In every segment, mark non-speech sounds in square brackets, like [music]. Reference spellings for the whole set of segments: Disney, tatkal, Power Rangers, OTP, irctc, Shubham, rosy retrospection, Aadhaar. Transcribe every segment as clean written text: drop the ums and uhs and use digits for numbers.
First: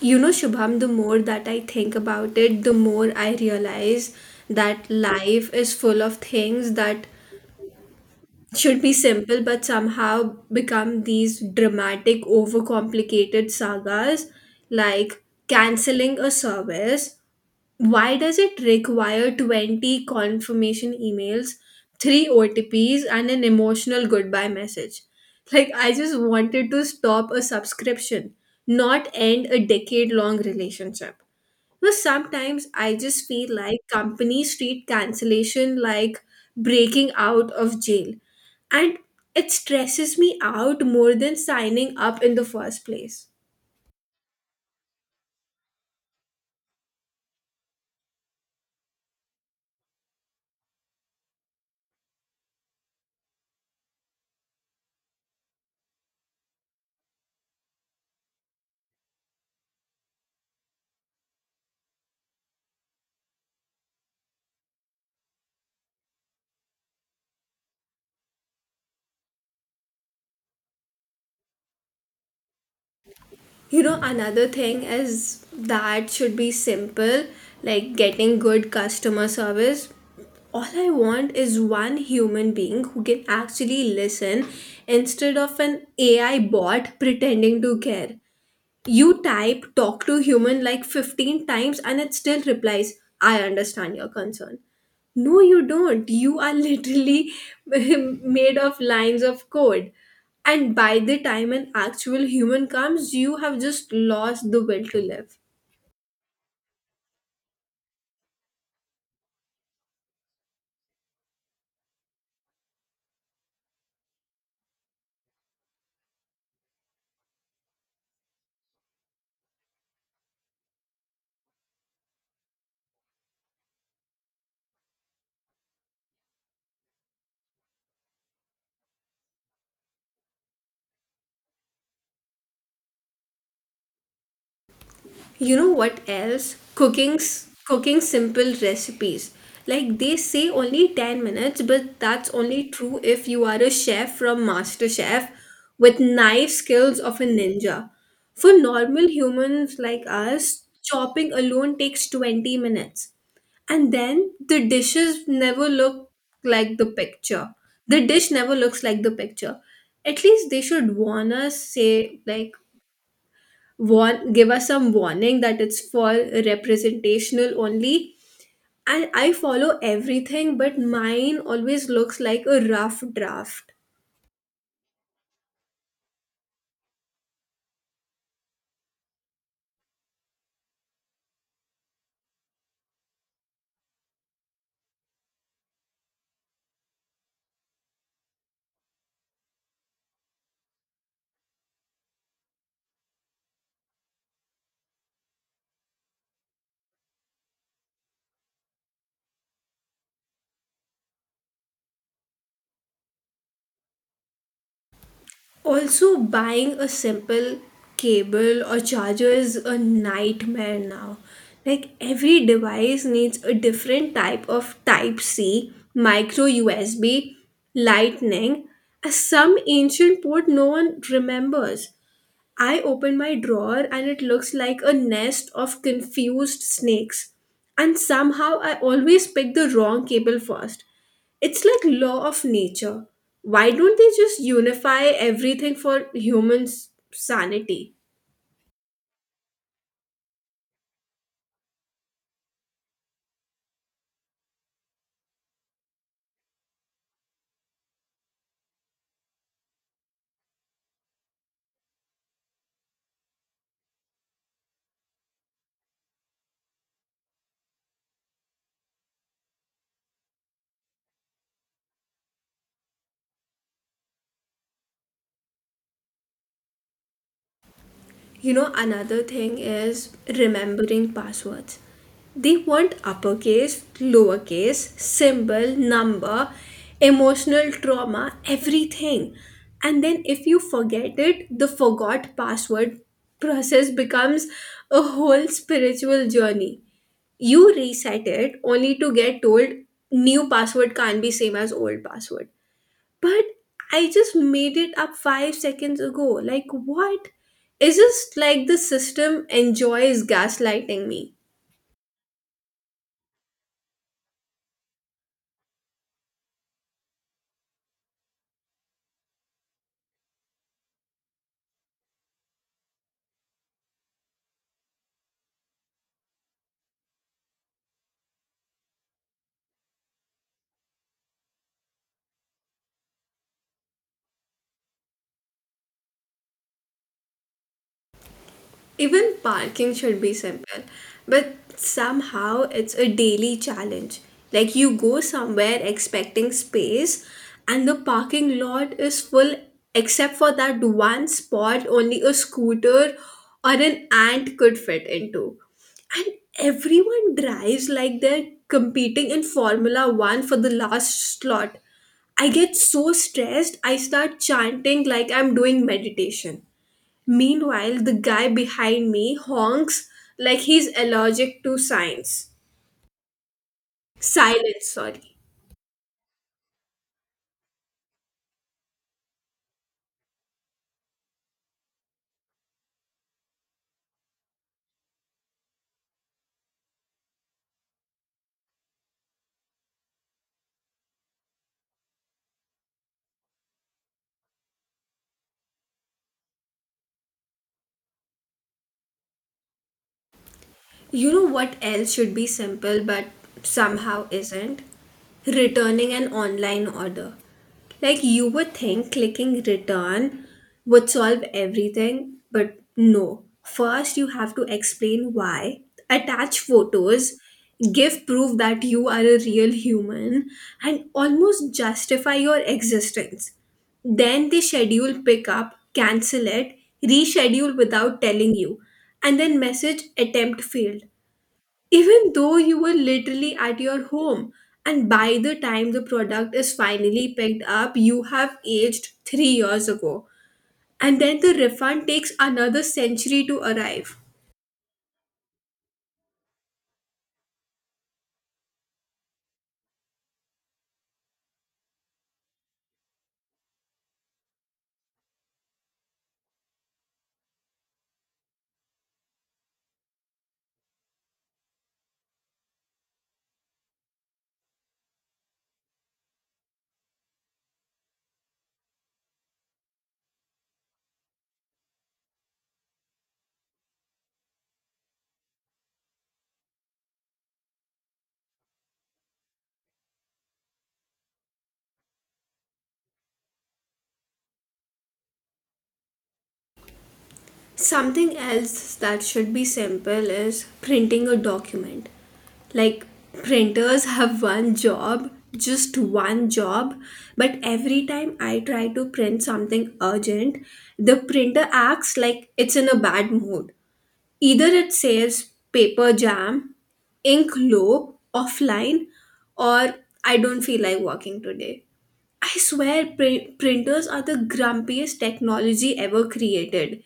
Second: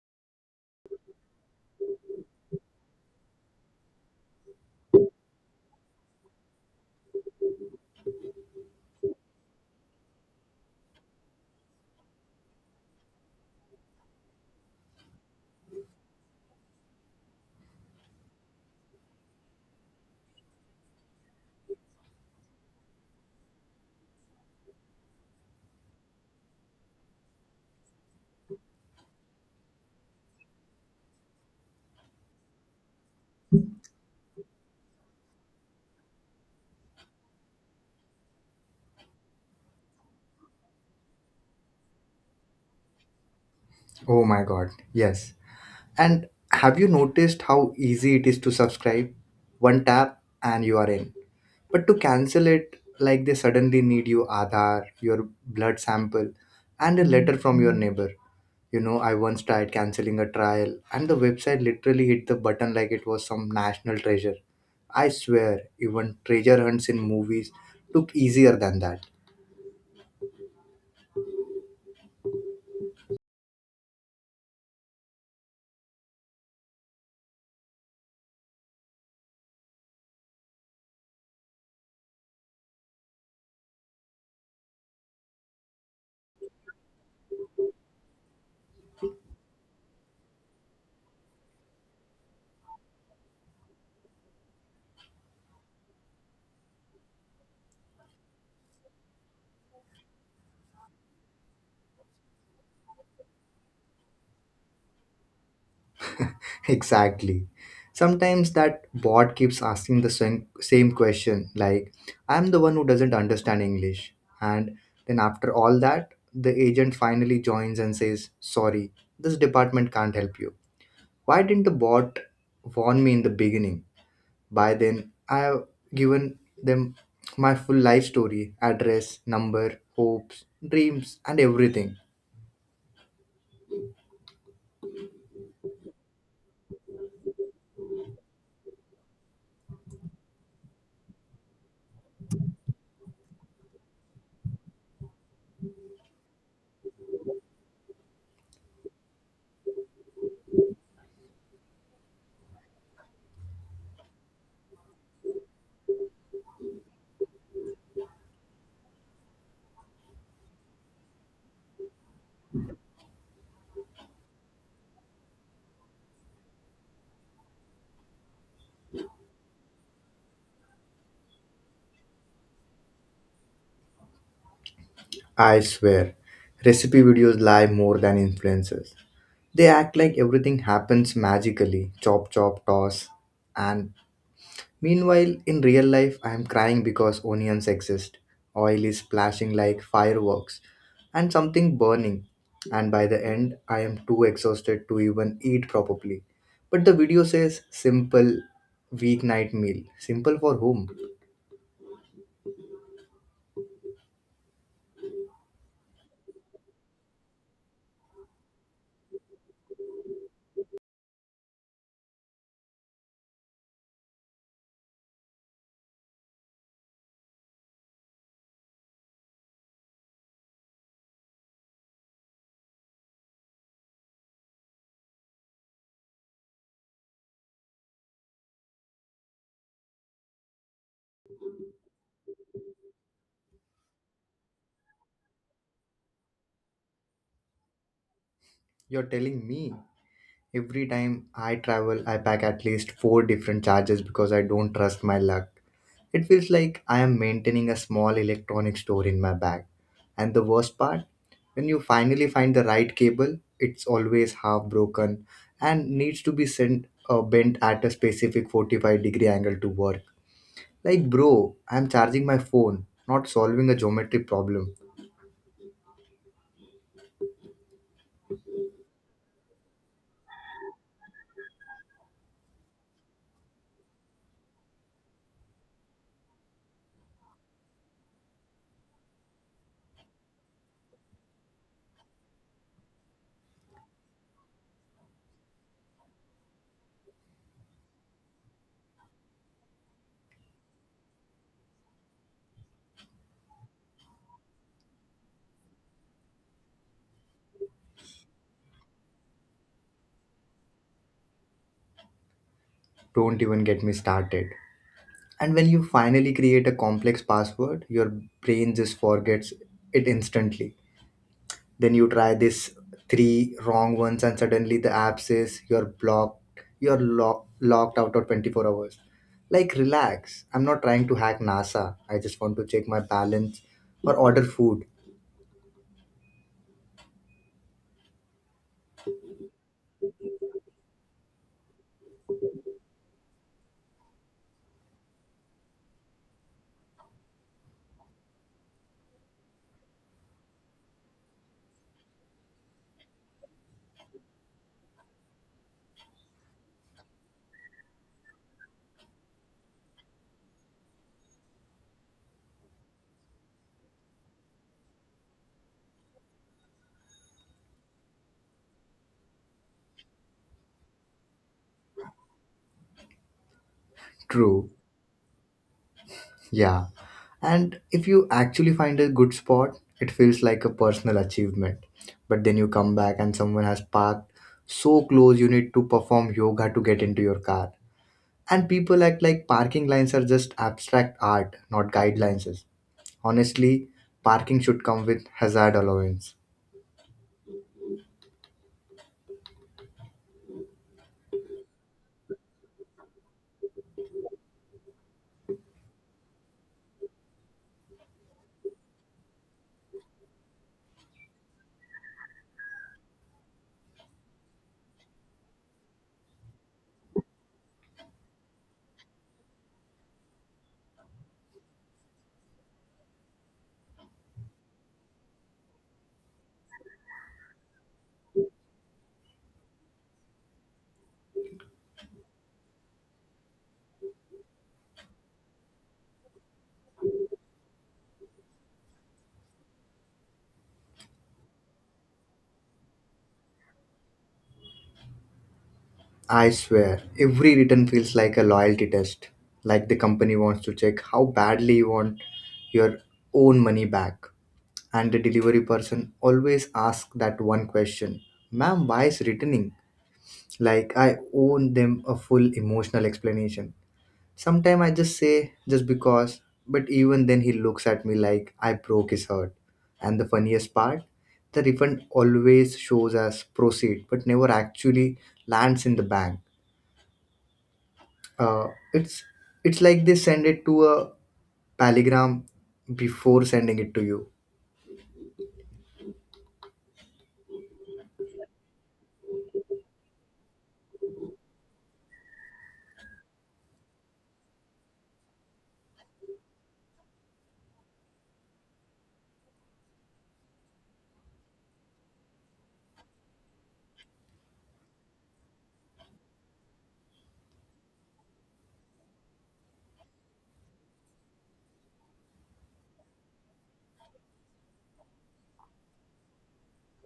You know, Shubham, the more that I think about it, the more I realize that life is full of things that should be simple but somehow become these dramatic, overcomplicated sagas like canceling a service. Why does it require 20 confirmation emails, 3 OTPs, and an emotional goodbye message? Like, I just wanted to stop a subscription, not end a decade long relationship. But sometimes I just feel like companies treat cancellation like breaking out of jail. And it stresses me out more than signing up in the first place. Oh my god, yes. And have you noticed how easy it is to subscribe? One tap and you are in. But to cancel it, like they suddenly need your Aadhaar, your blood sample, and a letter from your neighbor. You know, I once tried canceling a trial, and the website literally hit the button like it was some national treasure. I swear, even treasure hunts in movies look easier than that. You know, another thing is that should be simple, like getting good customer service. All I want is one human being who can actually listen instead of an AI bot pretending to care. You type talk to human like 15 times and it still replies, I understand your concern. No, you don't. You are literally [laughs] made of lines of code. And by the time an actual human comes, you have just lost the will to live. Exactly. Sometimes that bot keeps asking the same question, like, I'm the one who doesn't understand English. And then after all that, the agent finally joins and says, sorry, this department can't help you. Why didn't the bot warn me in the beginning? By then, I have given them my full life story address, number, hopes, dreams, and everything. You know what else? Cooking simple recipes. Like they say only 10 minutes, but that's only true if you are a chef from MasterChef with knife skills of a ninja. For normal humans like us, chopping alone takes 20 minutes. And then the dishes never look like the picture. The dish never looks like the picture. At least they should warn us, say, like, warn give us some warning that it's for representational only, and I follow everything, but mine always looks like a rough draft. I swear, recipe videos lie more than influencers. They act like everything happens magically, chop, chop, toss. And meanwhile, in real life, I am crying because onions exist. Oil is splashing like fireworks and something burning. And by the end, I am too exhausted to even eat properly. But the video says simple weeknight meal. Simple for whom? Also, buying a simple cable or charger is a nightmare now, like every device needs a different type of Type C, micro USB, Lightning, as some ancient port no one remembers. I open my drawer and it looks like a nest of confused snakes. And somehow I always pick the wrong cable first. It's like law of nature. Why don't they just unify everything for humans' sanity? You're telling me, every time I travel, I pack at least four different charges because I don't trust my luck. It feels like I am maintaining a small electronic store in my bag. And the worst part, when you finally find the right cable, it's always half broken and needs to be sent bent at a specific 45-degree angle to work. Like, bro, I'm charging my phone, not solving a geometry problem. You know, another thing is remembering passwords. They want uppercase, lowercase, symbol, number, emotional trauma, everything. And then if you forget it, the forgot password process becomes a whole spiritual journey. You reset it only to get told new password can't be same as old password. But I just made it up 5 seconds ago. Like, what? It's just like the system enjoys gaslighting me. Don't even get me started. And when you finally create a complex password, your brain just forgets it instantly. Then you try this three wrong ones and suddenly the app says you're blocked, locked out of 24 hours. Like, relax, I'm not trying to hack NASA. I just want to check my balance or order food. Even parking should be simple, but somehow it's a daily challenge. Like you go somewhere expecting space, and the parking lot is full except for that one spot only a scooter or an ant could fit into. And everyone drives like they're competing in Formula One for the last slot. I get so stressed, I start chanting like I'm doing meditation. Meanwhile, the guy behind me honks like he's allergic to science. True. Silence, sorry. Yeah. And if you actually find a good spot, it feels like a personal achievement. But then you come back and someone has parked so close you need to perform yoga to get into your car. And people act like parking lines are just abstract art, not guidelines. Honestly, parking should come with hazard allowance. You know what else should be simple but somehow isn't? Returning an online order. Like you would think clicking return would solve everything, but no. First, you have to explain why, attach photos, give proof that you are a real human, and almost justify your existence. Then they schedule pickup, cancel it, reschedule without telling you, and then message attempt failed. Even though you were literally at your home, and by the time the product is finally picked up, you have aged 3 years ago. And then the refund takes another century to arrive. I swear, every return feels like a loyalty test. Like, the company wants to check how badly you want your own money back. And the delivery person always asks that one question: ma'am, why is returning? Like I owe them a full emotional explanation. Sometimes I just say just because, but even then he looks at me like I broke his heart. And the funniest part, the refund always shows as proceed but never actually lands in the bank. Uh, it's it's like they send it to a telegram before sending it to you. Something else that should be simple is printing a document. Like printers have one job, just one job, but every time I try to print something urgent, the printer acts like it's in a bad mood. Either it says paper jam, ink low, offline, or I don't feel like working today. I swear, printers are the grumpiest technology ever created.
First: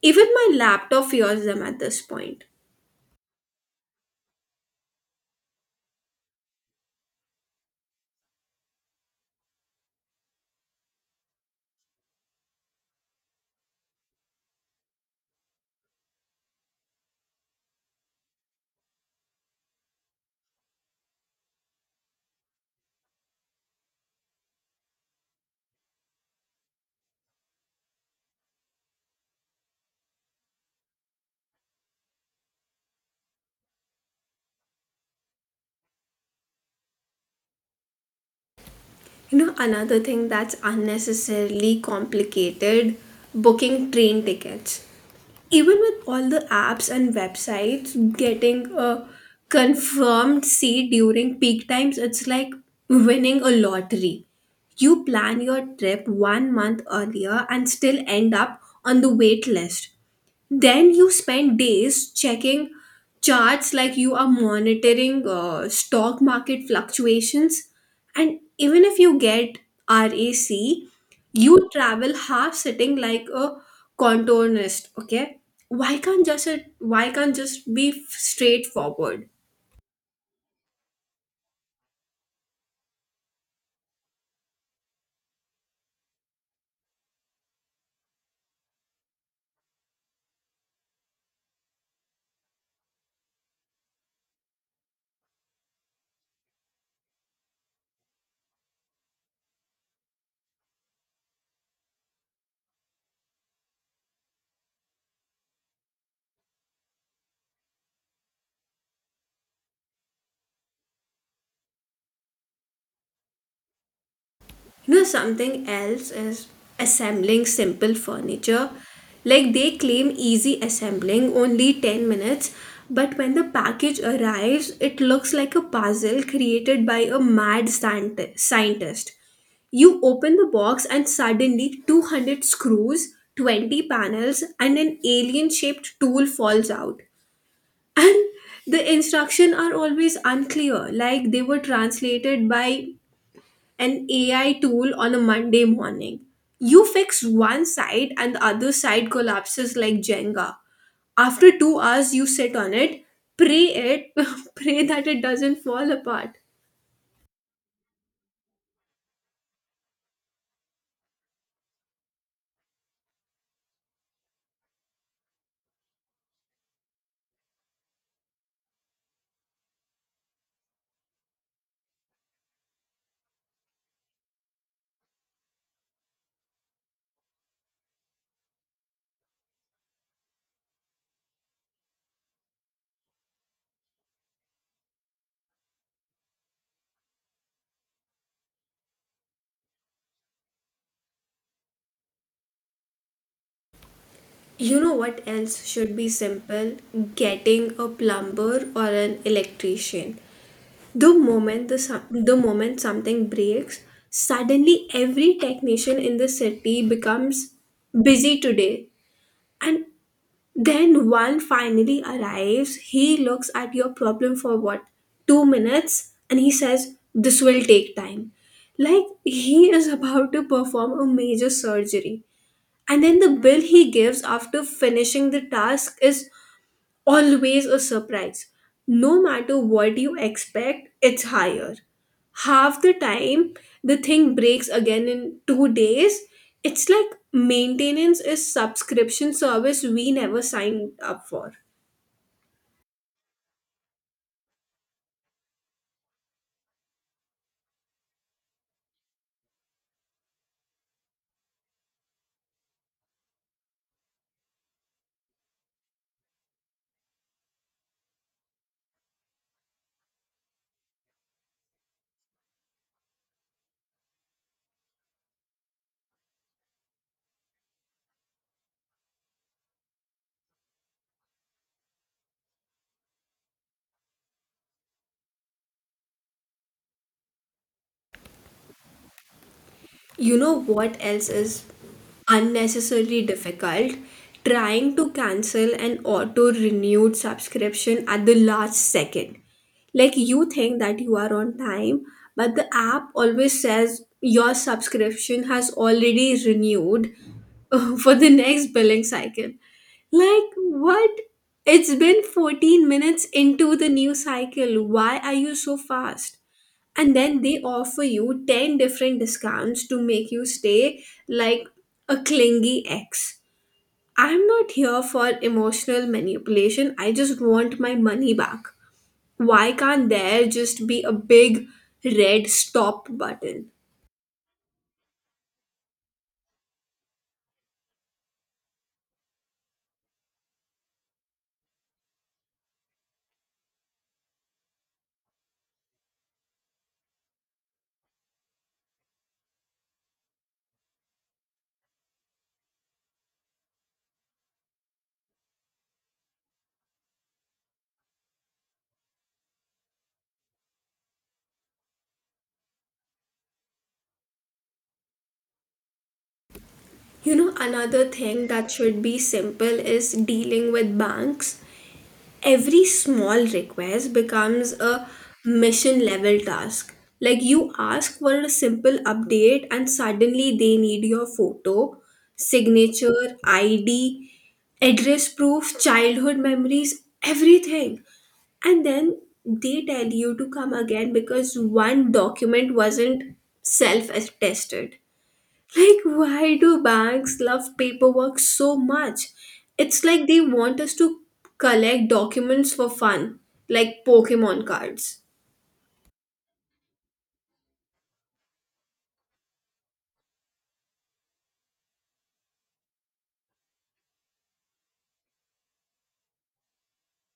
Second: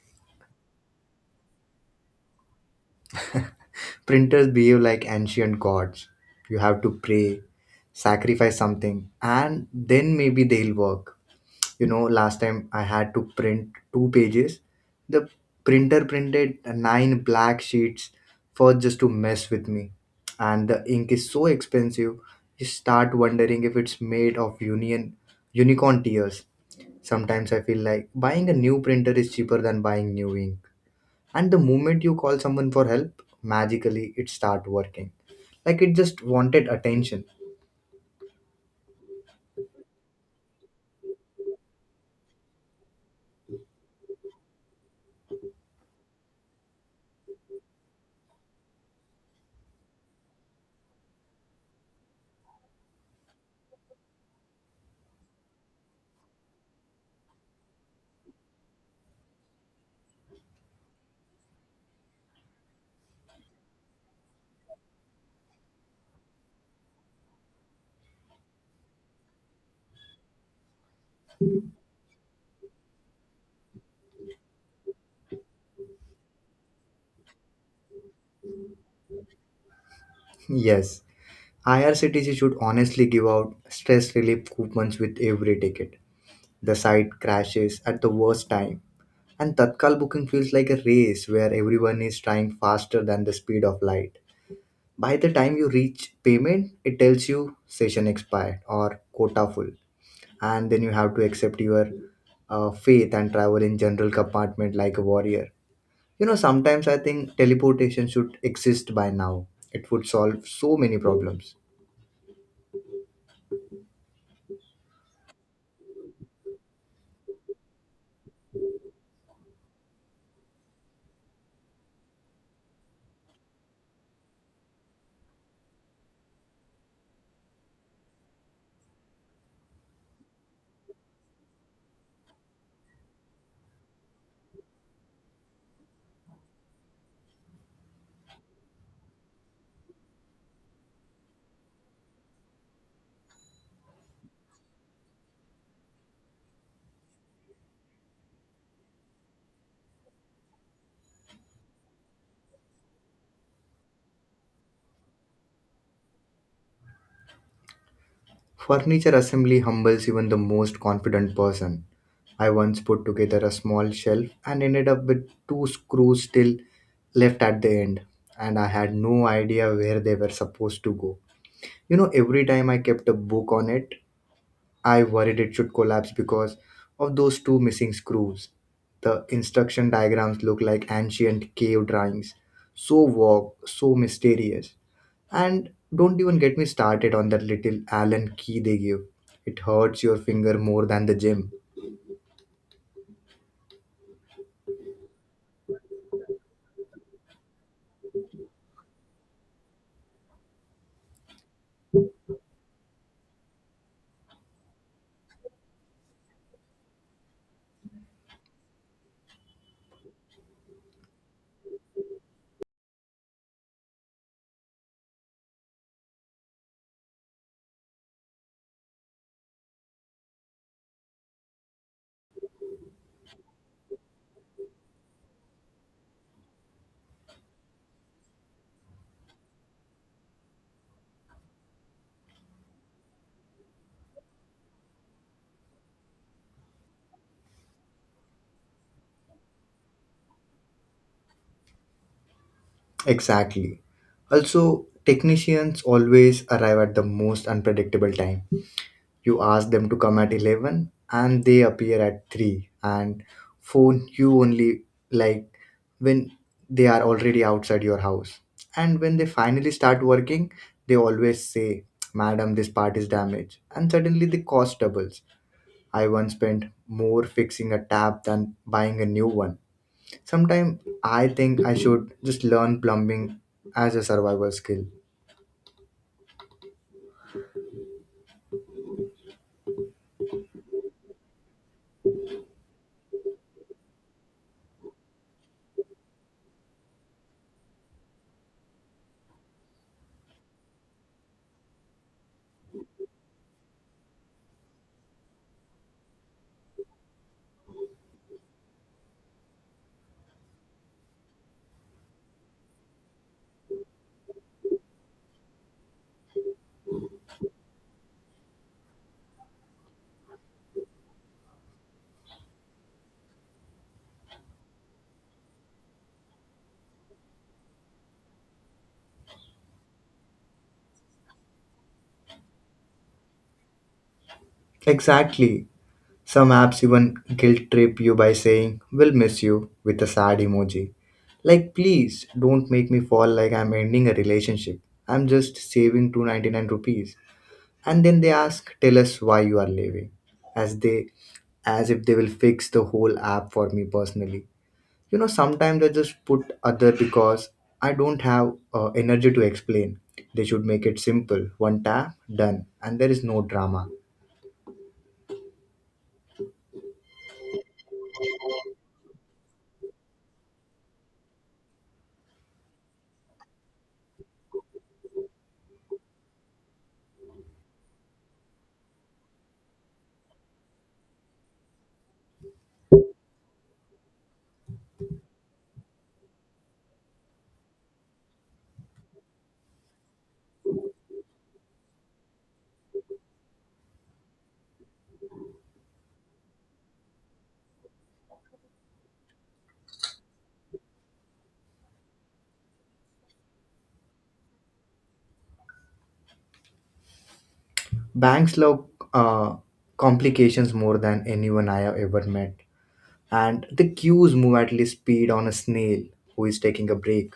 Even my laptop fears them at this point. Printers behave like ancient gods. You have to pray, sacrifice something, and then maybe they'll work. You know, last time I had to print two pages. The printer printed nine black sheets for just to mess with me. And the ink is so expensive, you start wondering if it's made of union unicorn tears. Sometimes I feel like buying a new printer is cheaper than buying new ink. And the moment you call someone for help, magically it start working, like it just wanted attention. You know, another thing that's unnecessarily complicated, booking train tickets. Even with all the apps and websites, getting a confirmed seat during peak times, it's like winning a lottery. You plan your trip 1 month earlier and still end up on the wait list. Then you spend days checking charts like you are monitoring stock market fluctuations. And even if you get RAC, you travel half sitting like a contortionist. Okay, why can't just it? Why can't just be straightforward? [laughs] Yes. IRCTC should honestly give out stress relief coupons with every ticket. The site crashes at the worst time, and tatkal booking feels like a race where everyone is trying faster than the speed of light. By the time you reach payment, it tells you session expired or quota full. And then you have to accept your faith and travel in general compartment like a warrior. You know, sometimes I think teleportation should exist by now. It would solve so many problems. You know, something else is assembling simple furniture. Like they claim easy assembling, only 10 minutes, but when the package arrives, it looks like a puzzle created by a mad scientist. You open the box and suddenly 200 screws, 20 panels, and an alien shaped tool falls out. And the instructions are always unclear, like they were translated by an AI tool on a Monday morning. You fix one side and the other side collapses like Jenga. After 2 hours, you sit on it, pray it, [laughs] pray that it doesn't fall apart. Furniture assembly humbles even the most confident person. I once put together a small shelf and ended up with two screws still left at the end, and I had no idea where they were supposed to go. You know, every time I kept a book on it, I worried it should collapse because of those two missing screws. The instruction diagrams look like ancient cave drawings, so vague, so mysterious. And don't even get me started on that little Allen key they give. It hurts your finger more than the gym. You know what else should be simple? Getting a plumber or an electrician. The moment something breaks, suddenly every technician in the city becomes busy today. And then one finally arrives, he looks at your problem for what, 2 minutes, and he says, This will take time. Like he is about to perform a major surgery. And then the bill he gives after finishing the task is always a surprise. No matter what you expect, it's higher. Half the time, the thing breaks again in 2 days. It's like maintenance is subscription service we never signed up for. Exactly. Also, technicians always arrive at the most unpredictable time. You ask them to come at 11 and they appear at 3 and phone you only, like, when they are already outside your house. And when they finally start working, they always say, madam, this part is damaged, and suddenly the cost doubles. I once spent more fixing a tap than buying a new one. Sometimes I think I should just learn plumbing as a survival skill. You know what else is unnecessarily difficult? Trying to cancel an auto renewed subscription at the last second. Like you think that you are on time, but the app always says your subscription has already renewed [laughs] for the next billing cycle. Like, what? It's been 14 minutes into the new cycle. Why are you so fast? And then they offer you 10 different discounts to make you stay like a clingy ex. I'm not here for emotional manipulation, I just want my money back. Why can't there just be a big red stop button? Exactly. Some apps even guilt trip you by saying, we'll miss you, with a sad emoji. Like, please don't make me fall like I'm ending a relationship. I'm just saving 299 rupees. And then they ask, tell us why you are leaving. As they as if they will fix the whole app for me personally. You know, sometimes I just put other because I don't have energy to explain. They should make it simple. One tap, done. And there is no drama. You know, another thing that should be simple is dealing with banks. Every small request becomes a mission level task. Like you ask for a simple update, and suddenly they need your photo, signature, ID, address proof, childhood memories, everything. And then they tell you to come again because one document wasn't self attested. Like, why do banks love paperwork so much? It's like they want us to collect documents for fun, like Pokemon cards. Banks love uh, complications more than anyone I have ever met, and the queues move at least speed on a snail who is taking a break.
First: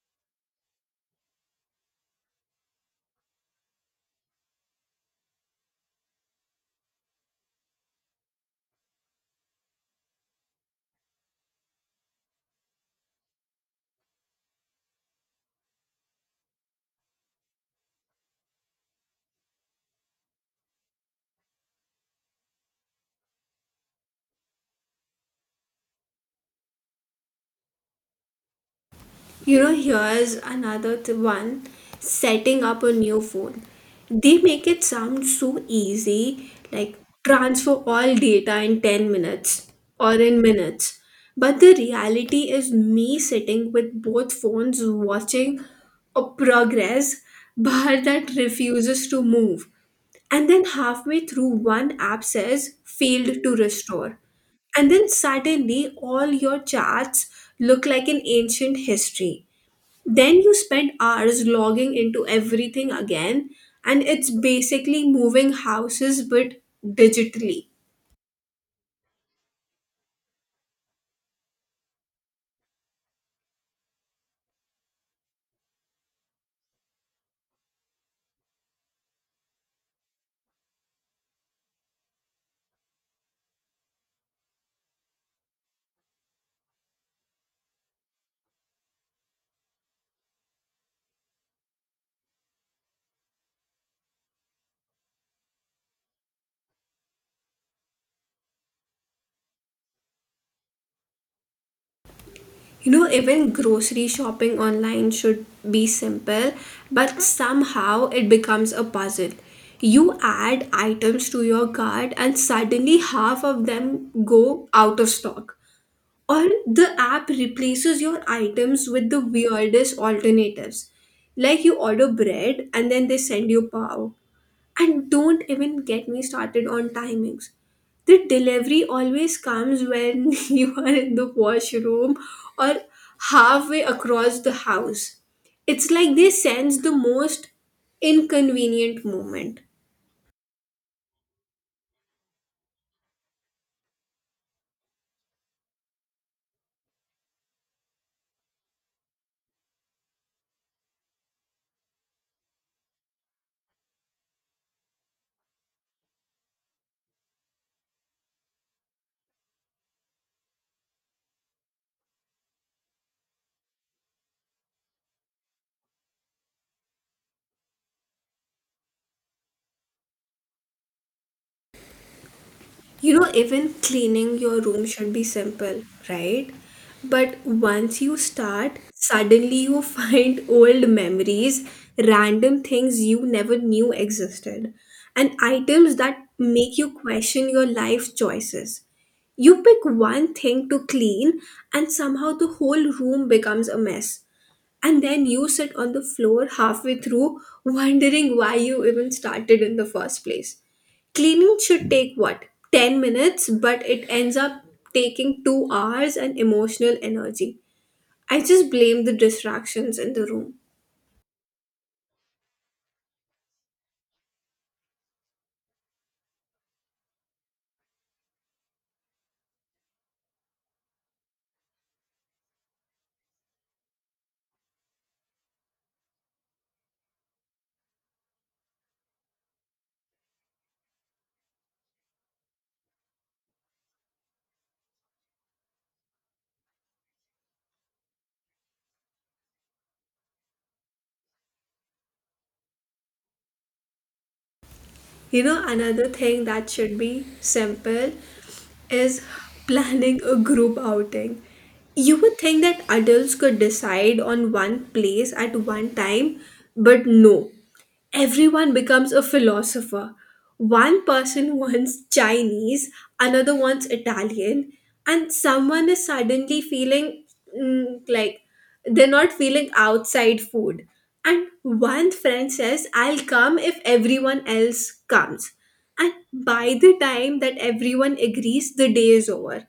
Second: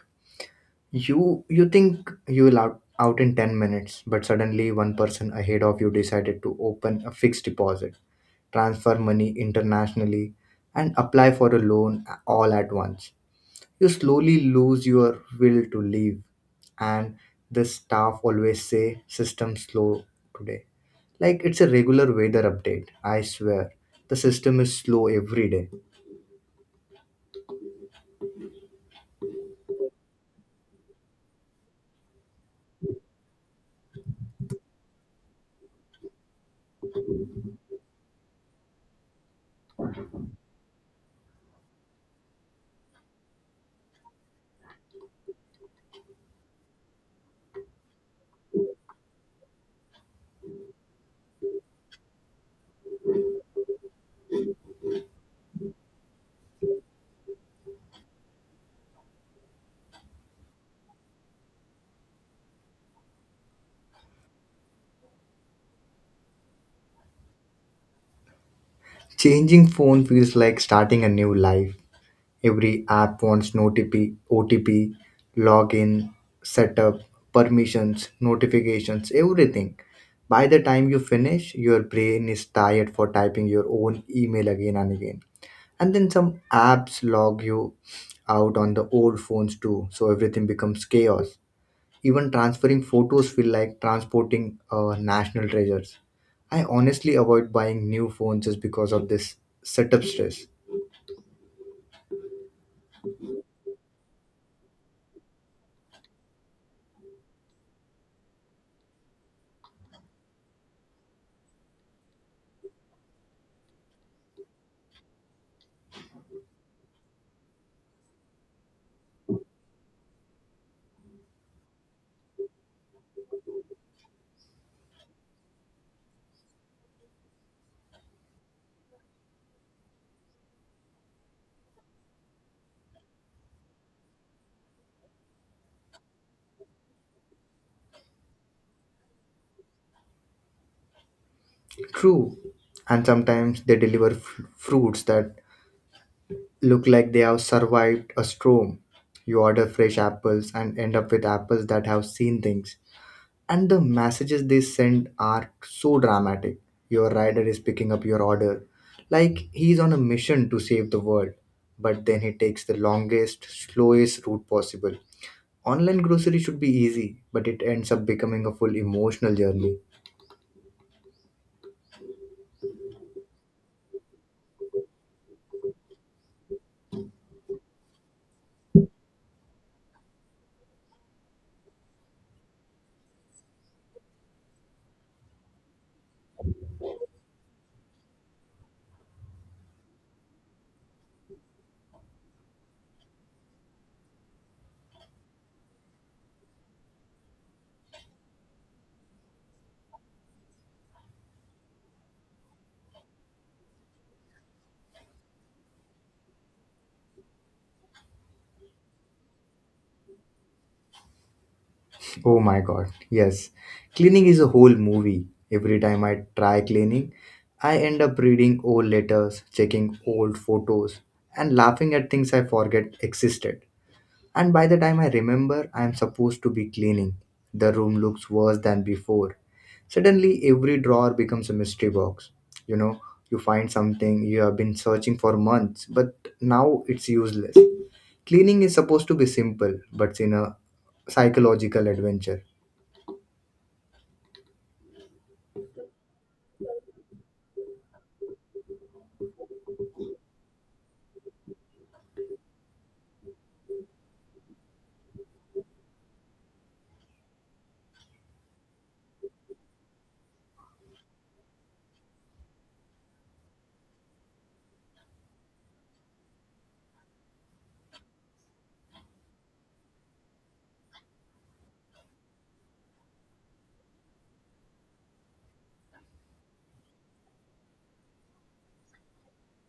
You think you will out in 10 minutes, but suddenly one person ahead of you decided to open a fixed deposit, transfer money internationally, and apply for a loan all at once. You slowly lose your will to leave, and the staff always say, "System slow today." Like it's a regular weather update, I swear. The system is slow every day. You know, here's another one, setting up a new phone. They make it sound so easy, like transfer all data in 10 minutes or in minutes. But the reality is me sitting with both phones watching a progress [laughs] bar that refuses to move. And then halfway through, one app says failed to restore. And then suddenly, all your charts look like an ancient history. Then you spend hours logging into everything again, and it's basically moving houses but digitally. Changing phone feels like starting a new life. Every app wants an OTP, login, setup, permissions, notifications, everything. By the time you finish, your brain is tired for typing your own email again and again. And then some apps log you out on the old phones too, so everything becomes chaos. Even transferring photos feel like transporting national treasures. I honestly avoid buying new phones just because of this setup stress. You know, even grocery shopping online should be simple, but somehow it becomes a puzzle. You add items to your cart, and suddenly half of them go out of stock. Or the app replaces your items with the weirdest alternatives. Like you order bread and then they send you pav. And don't even get me started on timings. The delivery always comes when [laughs] you are in the washroom or halfway across the house. It's like they sense the most inconvenient moment. True, and sometimes they deliver fruits that look like they have survived a storm. You order fresh apples and end up with apples that have seen things. And the messages they send are so dramatic. Your rider is picking up your order, like he's on a mission to save the world, but then he takes the longest, slowest route possible. Online grocery should be easy, but it ends up becoming a full emotional journey. You know, even cleaning your room should be simple, right? But once you start, suddenly you [laughs] find old memories, random things you never knew existed, and items that make you question your life choices. You pick one thing to clean, and somehow the whole room becomes a mess, and then you sit on the floor halfway through wondering why you even started in the first place. Cleaning should take what, 10 minutes, but it ends up taking 2 hours and emotional energy. I just blame the distractions in the room. Oh my god, yes. Cleaning is a whole movie. Every time I try cleaning, I end up reading old letters, checking old photos, and laughing at things I forget existed. And by the time I remember I am supposed to be cleaning, the room looks worse than before. Suddenly, every drawer becomes a mystery box. You know, you find something you have been searching for months, but now it's useless. Cleaning is supposed to be simple, but it's in a psychological adventure. You know, another thing that should be simple is planning a group outing. You would think that adults could decide on one place at one time, but no. Everyone becomes a philosopher. One person [laughs] wants Chinese, another wants Italian, and someone is suddenly feeling like they're not feeling outside food. And one friend says, I'll come if everyone else comes. And by the time that everyone agrees, the day is over.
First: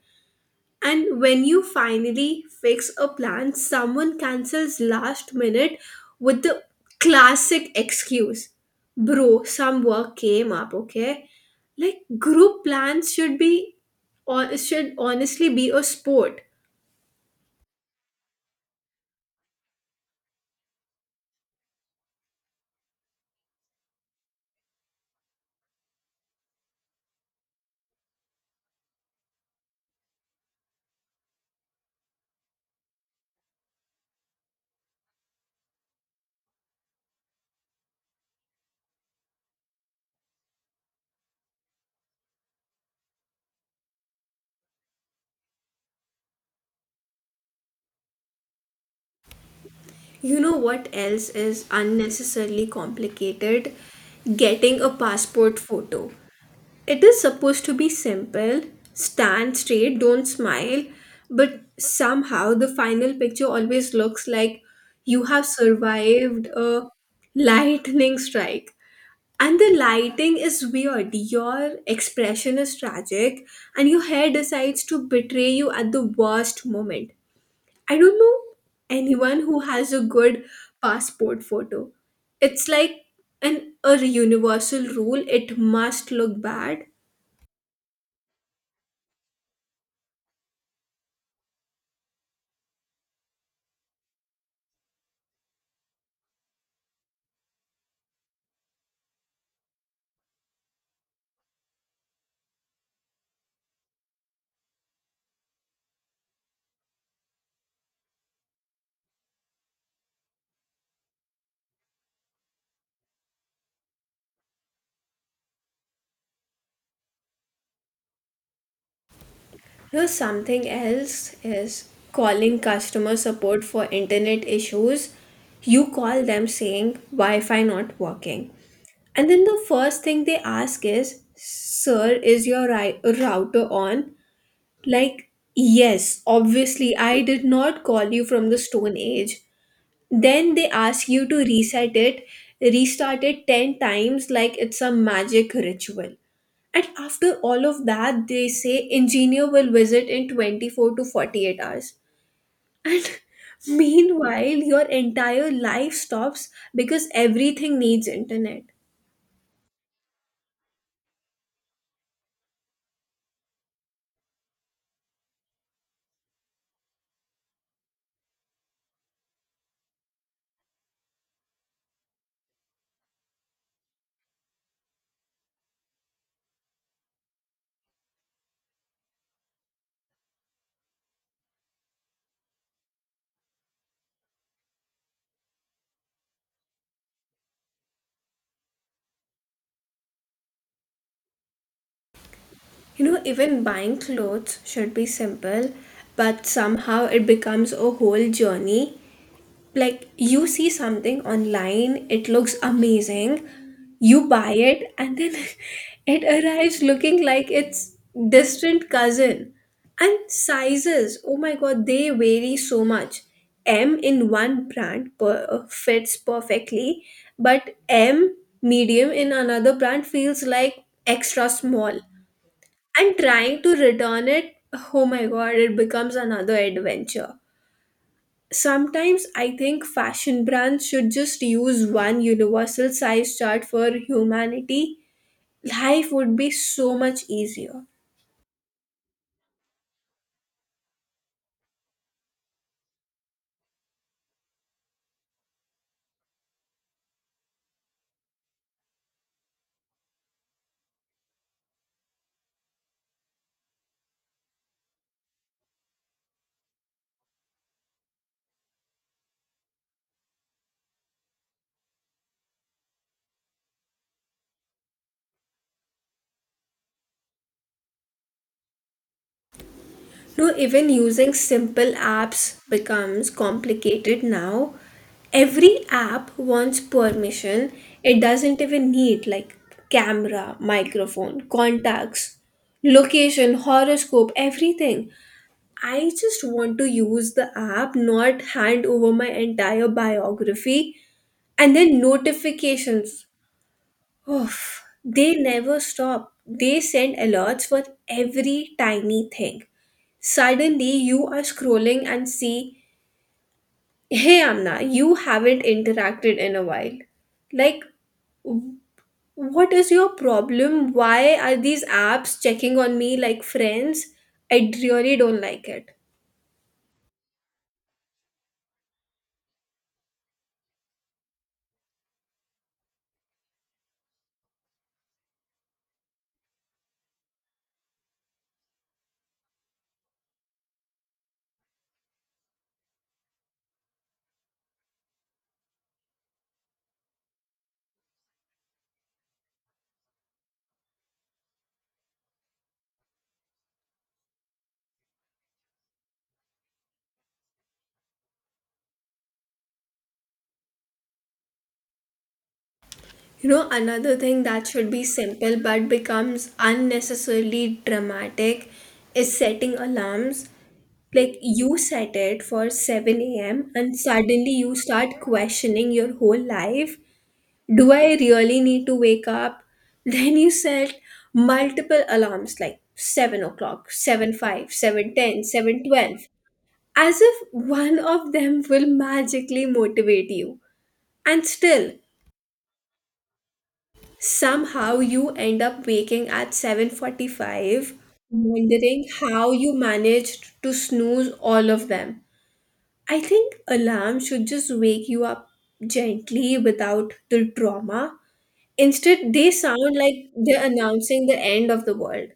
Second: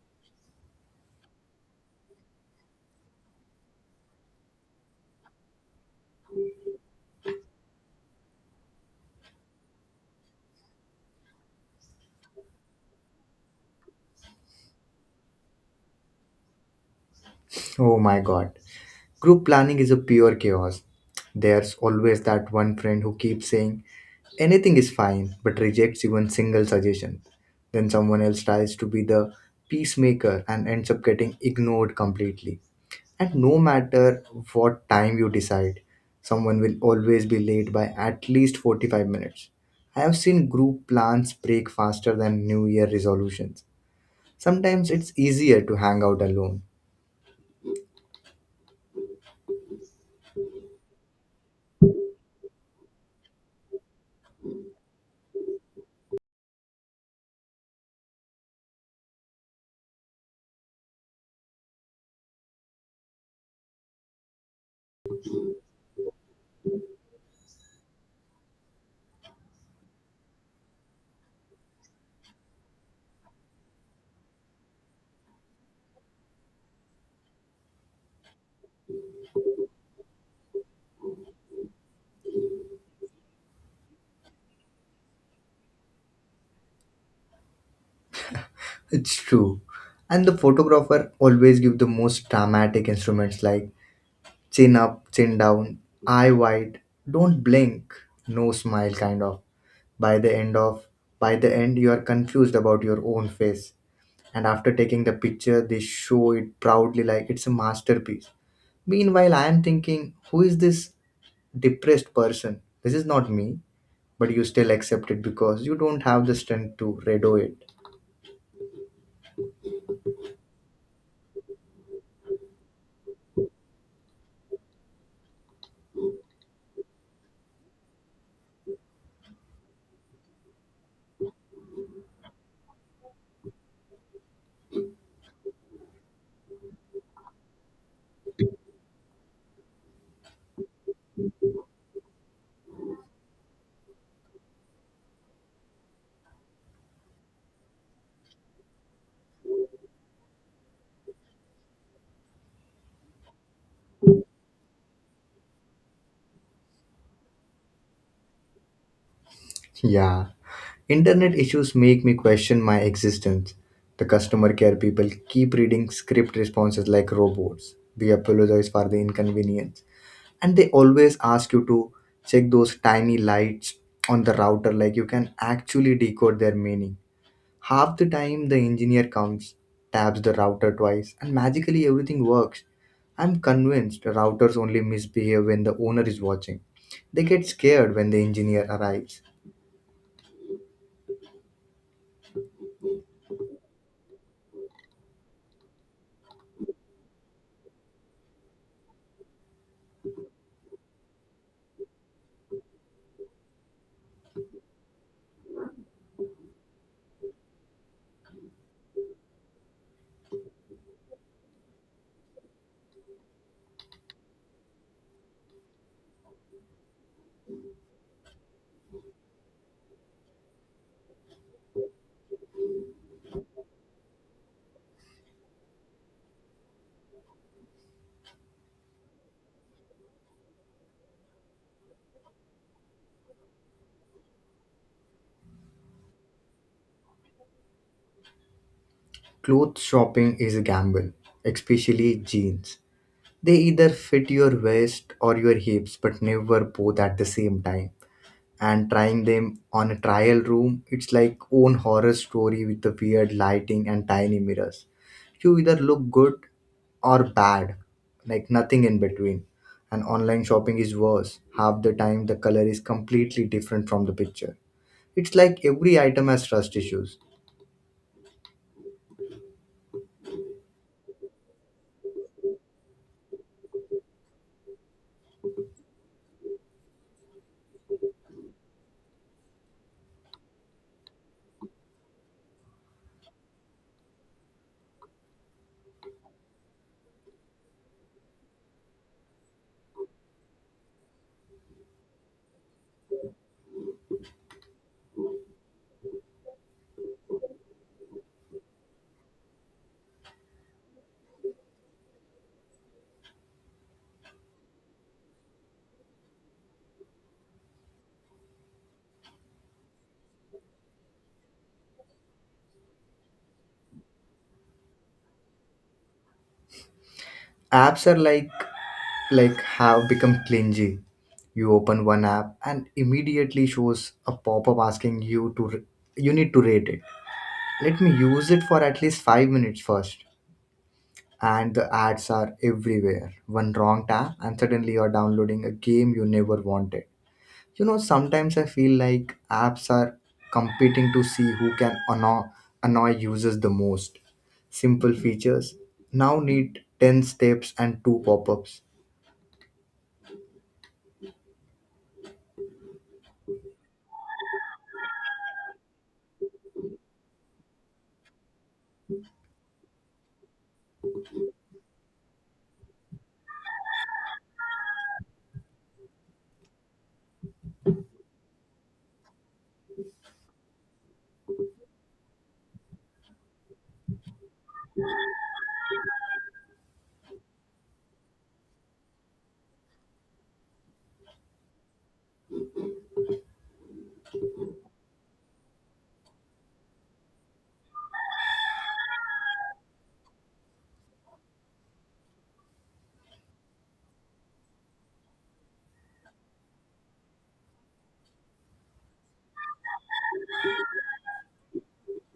And when you finally fix a plan, someone cancels last minute with the classic excuse, Bro, some work came up, okay? Like, group plans should be, or should honestly be a sport. Oh my god. Group planning is a pure chaos. There's always that one friend who keeps saying, anything is fine, but rejects even single suggestion. Then someone else tries to be the peacemaker and ends up getting ignored completely. And no matter what time you decide, someone will always be late by at least 45 minutes. I have seen group plans break faster than New Year resolutions. Sometimes it's easier to hang out alone. You know what else is unnecessarily complicated? Getting a passport photo. It is supposed to be simple, stand straight, don't smile, but somehow the final picture always looks like you have survived a lightning strike. And the lighting is weird. Your expression is tragic, and your hair decides to betray you at the worst moment. I don't know anyone who has a good passport photo. It's like an a universal rule. It must look bad. It's true. And the photographer always give the most dramatic instruments like chin up, chin down, eye wide, don't blink, no smile kind of. By the end of by the end you are confused about your own face. And after taking the picture they show it proudly like it's a masterpiece. Meanwhile, I am thinking, who is this depressed person? This is not me, but you still accept it because you don't have the strength to redo it. Here's something else, is calling customer support for internet issues. You call them saying Wi-Fi not working. And then the first thing they ask is, Sir, is your router on? Like, yes, obviously, I did not call you from the Stone Age. Then they ask you to reset it, restart it 10 times like it's a magic ritual. And after all of that, they say engineer will visit in 24 to 48 hours. And [laughs] meanwhile, your entire life stops because everything needs internet. Yeah. Internet issues make me question my existence. The customer care people keep reading script responses like robots. We apologize for the inconvenience. And they always ask you to check those tiny lights on the router like you can actually decode their meaning. Half the time, the engineer comes, taps the router twice, and magically everything works. I'm convinced routers only misbehave when the owner is watching. They get scared when the engineer arrives. You know, even buying clothes should be simple, but somehow it becomes a whole journey. Like you see something online, it looks amazing. You buy it, and then [laughs] it arrives looking like its distant cousin. And sizes, oh my god, they vary so much. M in one brand fits perfectly, but m medium in another brand feels like extra small. And trying to return it, oh my god, it becomes another adventure. Sometimes I think fashion brands should just use one universal size chart for humanity. Life would be so much easier. Clothes shopping is a gamble, especially jeans. They either fit your waist or your hips, but never both at the same time. And trying them on a trial room, it's like own horror story with the weird lighting and tiny mirrors. You either look good or bad, like nothing in between. And online shopping is worse. Half the time, the color is completely different from the picture. It's like every item has trust issues. No, even using simple apps becomes complicated now. Every app wants permission. It doesn't even need, like, camera, microphone, contacts, location, horoscope, everything. I just want to use the app, not hand over my entire biography. And then notifications. Oof, they never stop. They send alerts for every tiny thing. Suddenly, you are scrolling and see, hey Amna, you haven't interacted in a while. Like, what is your problem? Why are these apps checking on me like friends? I really don't like it. Apps are like have become clingy. You open one app and immediately shows a pop-up asking you to you need to rate it. Let me use it for at least 5 minutes first. And the ads are everywhere. One wrong tap and suddenly you're downloading a game you never wanted. You know, sometimes I feel like apps are competing to see who can annoy users the most. Simple features now need 10 steps and two pop-ups. You know, another thing that should be simple but becomes unnecessarily dramatic is setting alarms. Like you set it for 7 a.m. and suddenly you start questioning your whole life. Do I really need to wake up? [laughs] Then you set multiple alarms like 7 o'clock, 7 5, 7:10, 7:12, as if one of them will magically motivate you. And still, somehow you end up waking at 7:45 wondering how you managed to snooze all of them. I think alarm should just wake you up gently without the trauma. Instead, they sound like they're announcing the end of the world.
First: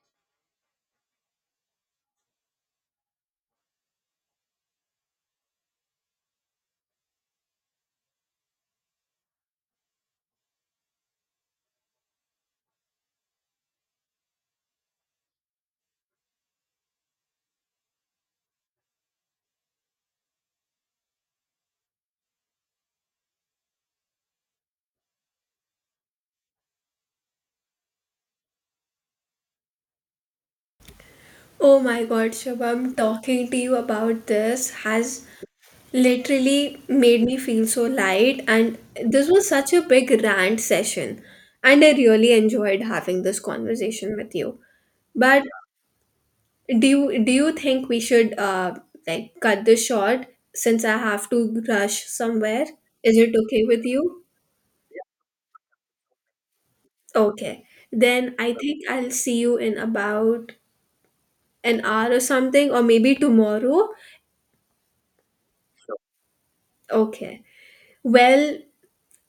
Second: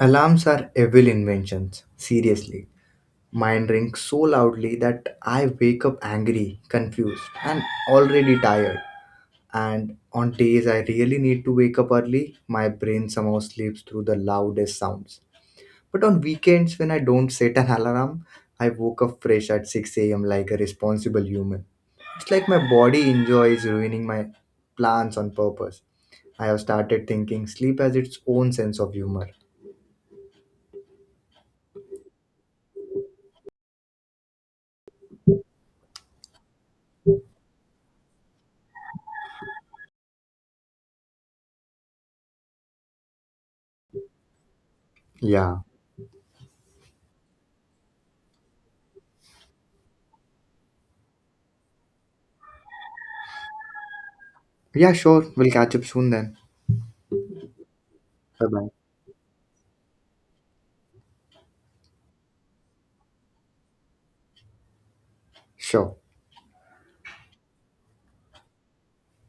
Alarms are evil inventions, seriously. Mine rings so loudly that I wake up angry, confused, and already tired. And on days I really need to wake up early, my brain somehow sleeps through the loudest sounds. But on weekends, when I don't set an alarm, I woke up fresh at 6 a.m. like a responsible human. It's like my body enjoys ruining my plans on purpose. I have started thinking sleep has its own sense of humor. Oh my god, Shabam, talking to you about this has literally made me feel so light, and this was such a big rant session. And I really enjoyed having this conversation with you. But Yeah, do you think we should like cut this short, since I have to rush somewhere? Is it okay with you? Yeah, sure. We'll catch up soon then. Okay, then Bye I bye. think I'll see you in about an hour or something, or maybe tomorrow. Sure. Okay, well,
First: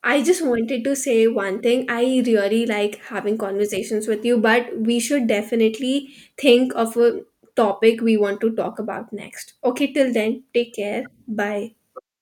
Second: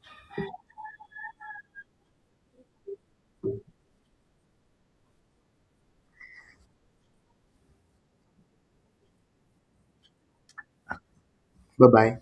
I just wanted to say one thing, I really like having conversations with you, but we should definitely think of a topic we want to talk about next, okay? Till then, take care, bye. Bye bye.